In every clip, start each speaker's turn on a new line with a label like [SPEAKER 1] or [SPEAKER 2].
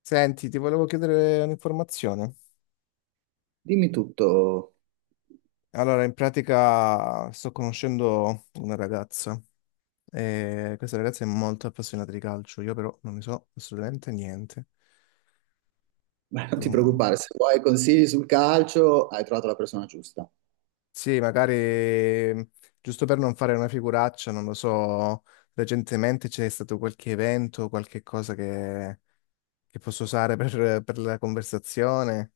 [SPEAKER 1] Senti, ti volevo chiedere un'informazione.
[SPEAKER 2] Dimmi tutto.
[SPEAKER 1] Allora, in pratica sto conoscendo una ragazza e questa ragazza è molto appassionata di calcio, io però non ne so assolutamente niente.
[SPEAKER 2] Beh, non
[SPEAKER 1] Tu-
[SPEAKER 2] ti
[SPEAKER 1] mm,
[SPEAKER 2] preoccupare, se vuoi consigli sul calcio hai trovato la persona giusta.
[SPEAKER 1] Sì, magari giusto per non fare una figuraccia, non lo so, recentemente c'è stato qualche evento, qualche cosa che posso usare per la conversazione.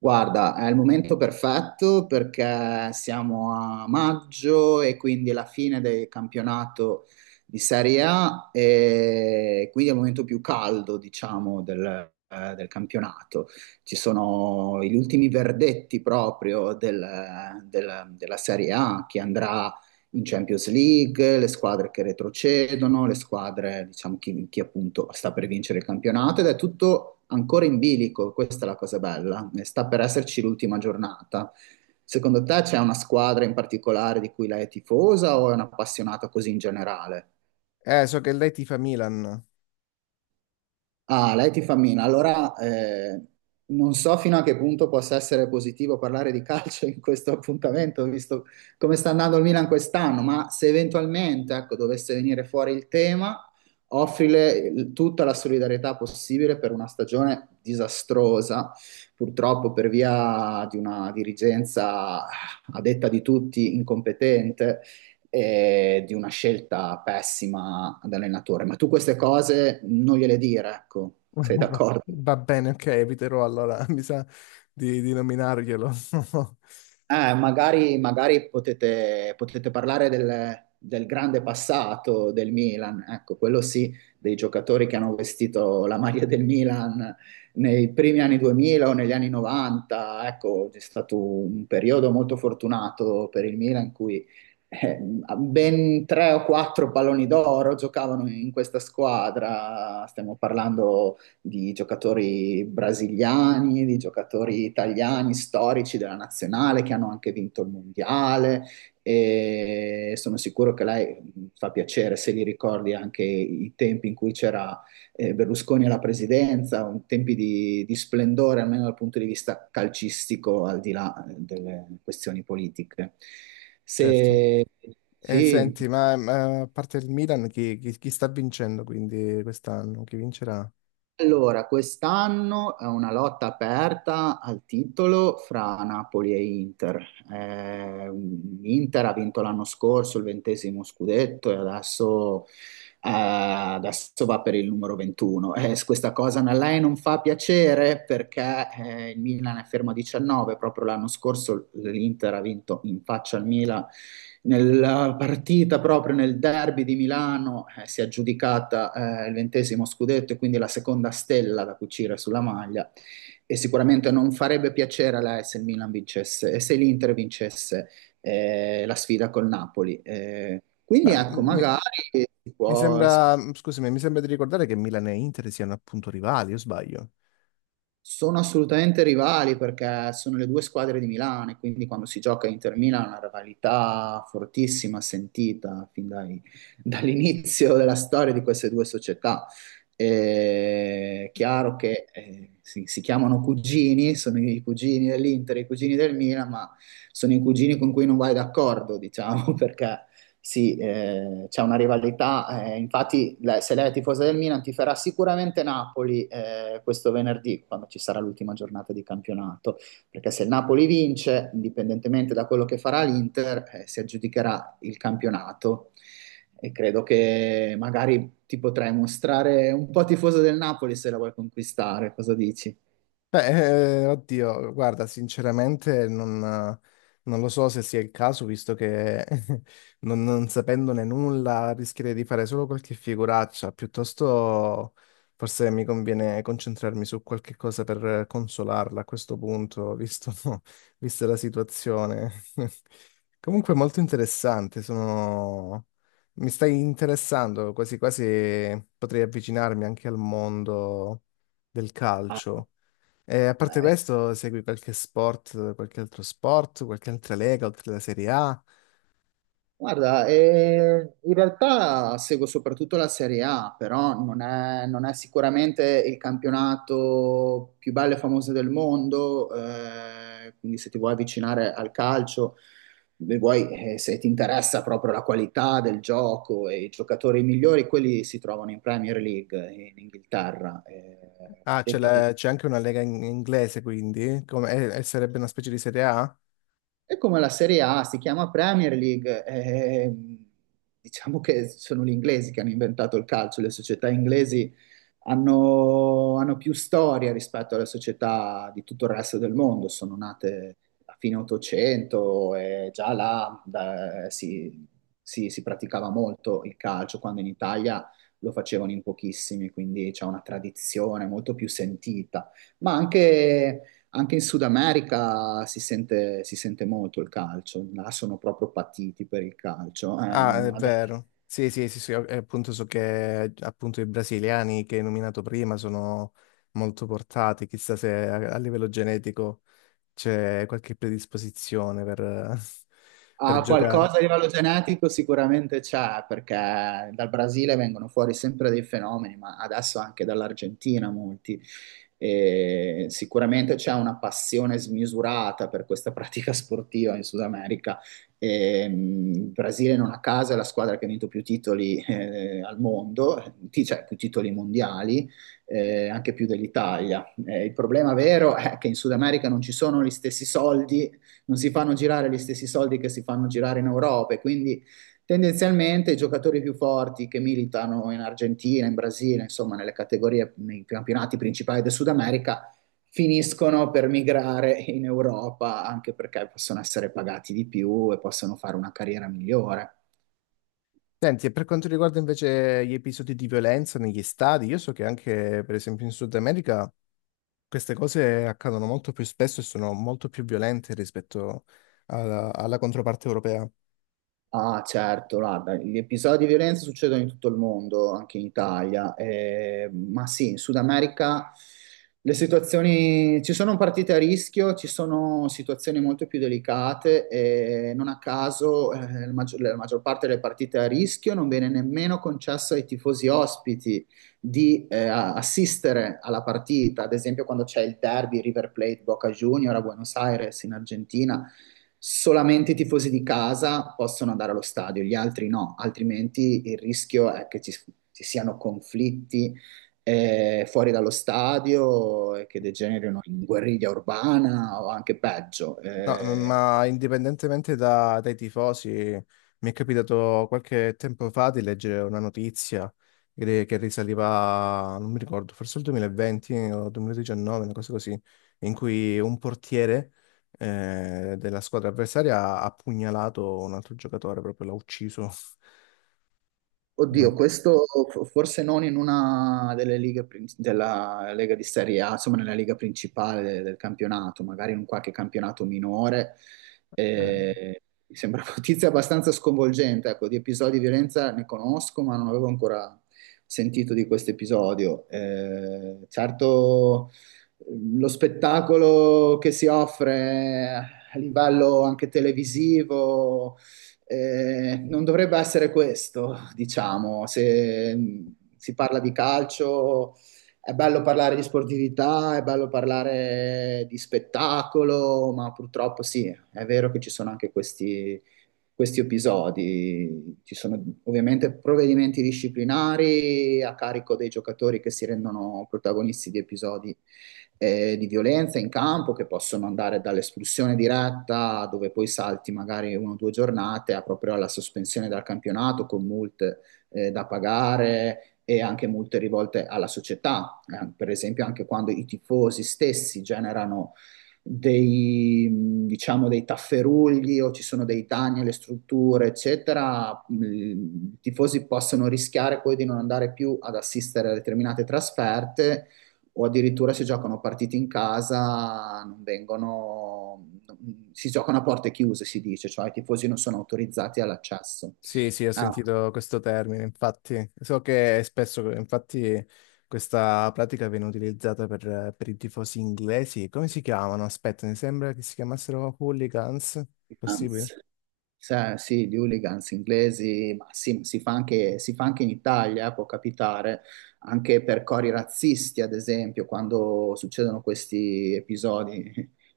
[SPEAKER 2] Guarda, è il momento perfetto perché siamo a maggio e quindi è la fine del campionato di Serie A e quindi è il momento più caldo, diciamo, del campionato. Ci sono gli ultimi verdetti proprio della Serie A che andrà in Champions League, le squadre che retrocedono, le squadre, diciamo, chi appunto sta per vincere il campionato ed è tutto ancora in bilico, questa è la cosa bella, sta per esserci l'ultima giornata. Secondo te c'è una squadra in particolare di cui lei è tifosa o è un'appassionata così in generale?
[SPEAKER 1] So che lei tifa Milan.
[SPEAKER 2] Ah, lei ti fa mina. Allora, non so fino a che punto possa essere positivo parlare di calcio in questo appuntamento, visto come sta andando il Milan quest'anno, ma se eventualmente, ecco, dovesse venire fuori il tema, offrile tutta la solidarietà possibile per una stagione disastrosa, purtroppo per via di una dirigenza a detta di tutti incompetente, di una scelta pessima ad allenatore. Ma tu queste cose non gliele dire, ecco,
[SPEAKER 1] Va
[SPEAKER 2] sei d'accordo?
[SPEAKER 1] va bene, ok, eviterò allora, mi sa di nominarglielo.
[SPEAKER 2] Magari magari potete parlare del grande passato del Milan, ecco, quello sì, dei giocatori che hanno vestito la maglia del Milan nei primi anni 2000 o negli anni 90, ecco, è stato un periodo molto fortunato per il Milan in cui eh, ben tre o quattro palloni d'oro giocavano in questa squadra, stiamo parlando di giocatori brasiliani, di giocatori italiani storici della nazionale che hanno anche vinto il mondiale e sono sicuro che lei fa piacere se li ricordi anche i tempi in cui c'era, Berlusconi alla presidenza, tempi di splendore almeno dal punto di vista calcistico, al di là, delle questioni politiche.
[SPEAKER 1] Certo.
[SPEAKER 2] Se,
[SPEAKER 1] E
[SPEAKER 2] sì.
[SPEAKER 1] senti, ma a parte il Milan, chi sta vincendo quindi quest'anno? Chi vincerà?
[SPEAKER 2] Allora, quest'anno è una lotta aperta al titolo fra Napoli e Inter. Eh, Inter ha vinto l'anno scorso il ventesimo scudetto e adesso va per il numero 21. Questa cosa a lei non fa piacere perché, il Milan è fermo a 19. Proprio l'anno scorso l'Inter ha vinto in faccia al Milan nella partita proprio nel derby di Milano. Si è aggiudicata, il ventesimo scudetto e quindi la seconda stella da cucire sulla maglia. E sicuramente non farebbe piacere a lei se il Milan vincesse e se l'Inter vincesse, la sfida col Napoli.
[SPEAKER 1] Ma
[SPEAKER 2] Quindi ecco,
[SPEAKER 1] mi,
[SPEAKER 2] magari si
[SPEAKER 1] mi
[SPEAKER 2] può-
[SPEAKER 1] sembra, scusami, mi sembra di ricordare che Milan e Inter siano appunto rivali, o sbaglio?
[SPEAKER 2] sono assolutamente rivali perché sono le due squadre di Milano e quindi quando si gioca Inter-Milan è una rivalità fortissima, sentita fin dall'inizio della storia di queste due società. È chiaro che, si chiamano cugini, sono i cugini dell'Inter, e i cugini del Milan, ma sono i cugini con cui non vai d'accordo, diciamo, perché sì, c'è una rivalità, infatti se lei è tifosa del Milan tiferà sicuramente Napoli, questo venerdì, quando ci sarà l'ultima giornata di campionato, perché se il Napoli vince, indipendentemente da quello che farà l'Inter, si aggiudicherà il campionato e credo che magari ti potrai mostrare un po' tifoso del Napoli se la vuoi conquistare, cosa dici?
[SPEAKER 1] Beh, oddio, guarda, sinceramente non lo so se sia il caso, visto che non sapendone nulla rischierei di fare solo qualche figuraccia, piuttosto forse mi conviene concentrarmi su qualche cosa per consolarla a questo punto, visto, vista la situazione. Comunque molto interessante, mi stai interessando, quasi quasi potrei avvicinarmi anche al mondo del
[SPEAKER 2] Ah,
[SPEAKER 1] calcio. E a parte
[SPEAKER 2] beh,
[SPEAKER 1] questo, segui qualche sport, qualche altro sport, qualche altra lega oltre alla Serie A?
[SPEAKER 2] guarda, in realtà seguo soprattutto la Serie A, però non è sicuramente il campionato più bello e famoso del mondo, quindi se ti vuoi avvicinare al calcio, e vuoi, se ti interessa proprio la qualità del gioco e i giocatori migliori, quelli si trovano in Premier League in Inghilterra. A
[SPEAKER 1] Ah,
[SPEAKER 2] detta di.
[SPEAKER 1] c'è anche una lega inglese, quindi, come, e sarebbe una specie di Serie A?
[SPEAKER 2] È come la Serie A, si chiama Premier League. Diciamo che sono gli inglesi che hanno inventato il calcio, le società inglesi hanno più storia rispetto alle società di tutto il resto del mondo, sono nate a fine 800 e già là si praticava molto il calcio, quando in Italia lo facevano in pochissimi, quindi c'è una tradizione molto più sentita, ma anche... Anche in Sud America si sente molto il calcio, là sono proprio patiti per il calcio.
[SPEAKER 1] Ah, è
[SPEAKER 2] Magari
[SPEAKER 1] vero. Sì, sì, sì, sì, e appunto so che appunto i brasiliani che hai nominato prima sono molto portati, chissà se a livello genetico c'è qualche predisposizione per per
[SPEAKER 2] Ah,
[SPEAKER 1] giocare.
[SPEAKER 2] qualcosa a livello genetico sicuramente c'è, perché dal Brasile vengono fuori sempre dei fenomeni, ma adesso anche dall'Argentina molti. E sicuramente c'è una passione smisurata per questa pratica sportiva in Sud America. E, il Brasile non a caso è la squadra che ha vinto più titoli, al mondo, cioè più titoli mondiali, anche più dell'Italia. Il problema vero è che in Sud America non ci sono gli stessi soldi, non si fanno girare gli stessi soldi che si fanno girare in Europa e quindi tendenzialmente i giocatori più forti che militano in Argentina, in Brasile, insomma nelle categorie, nei campionati principali del Sud America, finiscono per migrare in Europa anche perché possono essere pagati di più e possono fare una carriera migliore.
[SPEAKER 1] Senti, e per quanto riguarda invece gli episodi di violenza negli stadi, io so che anche, per esempio, in Sud America queste cose accadono molto più spesso e sono molto più violente rispetto alla controparte europea.
[SPEAKER 2] Ah, certo, guarda, gli episodi di violenza succedono in tutto il mondo, anche in Italia, ma sì, in Sud America le situazioni ci sono partite a rischio, ci sono situazioni molto più delicate e non a caso, la maggior parte delle partite a rischio non viene nemmeno concesso ai tifosi ospiti di, assistere alla partita, ad esempio quando c'è il derby River Plate Boca Junior a Buenos Aires in Argentina, solamente i tifosi di casa possono andare allo stadio, gli altri no, altrimenti il rischio è che, ci siano conflitti, fuori dallo stadio e che degenerino in guerriglia urbana o anche peggio.
[SPEAKER 1] No, ma indipendentemente dai tifosi, mi è capitato qualche tempo fa di leggere una notizia che risaliva, non mi ricordo, forse il 2020 o 2019, una cosa così, in cui un portiere della squadra avversaria ha pugnalato un altro giocatore, proprio l'ha ucciso.
[SPEAKER 2] Oddio,
[SPEAKER 1] Non-
[SPEAKER 2] questo forse non in una della Lega di Serie A, insomma nella Liga principale del campionato, magari in un qualche campionato minore.
[SPEAKER 1] eh.
[SPEAKER 2] Mi sembra una notizia abbastanza sconvolgente, ecco, di episodi di violenza ne conosco, ma non avevo ancora sentito di questo episodio. Certo, lo spettacolo che si offre a livello anche televisivo, non dovrebbe essere questo, diciamo, se si parla di calcio è bello parlare di sportività, è bello parlare di spettacolo, ma purtroppo sì, è vero che ci sono anche questi, questi episodi, ci sono ovviamente provvedimenti disciplinari a carico dei giocatori che si rendono protagonisti di episodi, di violenza in campo che possono andare dall'espulsione diretta, dove poi salti magari una o due giornate, a proprio alla sospensione dal campionato con multe, da pagare e anche multe rivolte alla società. Per esempio anche quando i tifosi stessi generano dei, diciamo, dei tafferugli o ci sono dei danni alle strutture, eccetera, i tifosi possono rischiare poi di non andare più ad assistere a determinate trasferte o addirittura se giocano partite in casa non vengono, si giocano a porte chiuse, si dice, cioè i tifosi non sono autorizzati all'accesso.
[SPEAKER 1] Sì, sì, ho
[SPEAKER 2] Ah,
[SPEAKER 1] sentito questo termine, infatti. So che spesso, infatti, questa pratica viene utilizzata per i tifosi inglesi. Come si chiamano? Aspetta, mi sembra che si chiamassero hooligans. Possibile?
[SPEAKER 2] anzi. Sì, di hooligans inglesi, ma sì, si fa anche in Italia, può capitare, anche per cori razzisti, ad esempio, quando succedono questi episodi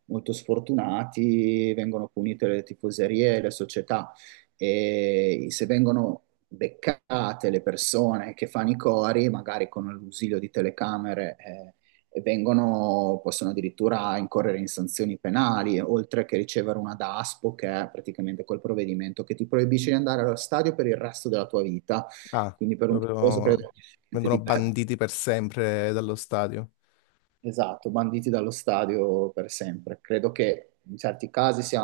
[SPEAKER 2] molto sfortunati, vengono punite le tifoserie e le società. E se vengono beccate le persone che fanno i cori, magari con l'ausilio di telecamere, e vengono, possono addirittura incorrere in sanzioni penali, oltre che ricevere una DASPO, che è praticamente quel provvedimento che ti proibisce di andare allo stadio per il resto della tua vita.
[SPEAKER 1] Ah,
[SPEAKER 2] Quindi per un tifoso
[SPEAKER 1] proprio
[SPEAKER 2] credo che sia niente
[SPEAKER 1] vengono
[SPEAKER 2] di peggio.
[SPEAKER 1] banditi per sempre dallo stadio.
[SPEAKER 2] Esatto, banditi dallo stadio per sempre. Credo che in certi casi sia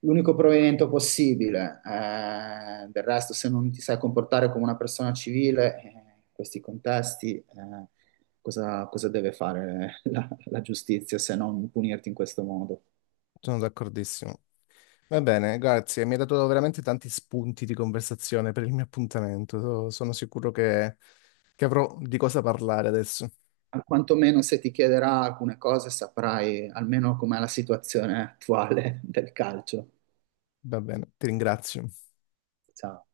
[SPEAKER 2] l'unico provvedimento possibile. Del resto, se non ti sai comportare come una persona civile, in questi contesti, cosa, cosa deve fare la, la giustizia se non punirti in questo modo?
[SPEAKER 1] Sono d'accordissimo. Va bene, grazie. Mi hai dato veramente tanti spunti di conversazione per il mio appuntamento. Sono sicuro che avrò di cosa parlare adesso.
[SPEAKER 2] Quantomeno se ti chiederà alcune cose, saprai almeno com'è la situazione attuale del calcio.
[SPEAKER 1] Va bene, ti ringrazio.
[SPEAKER 2] Ciao.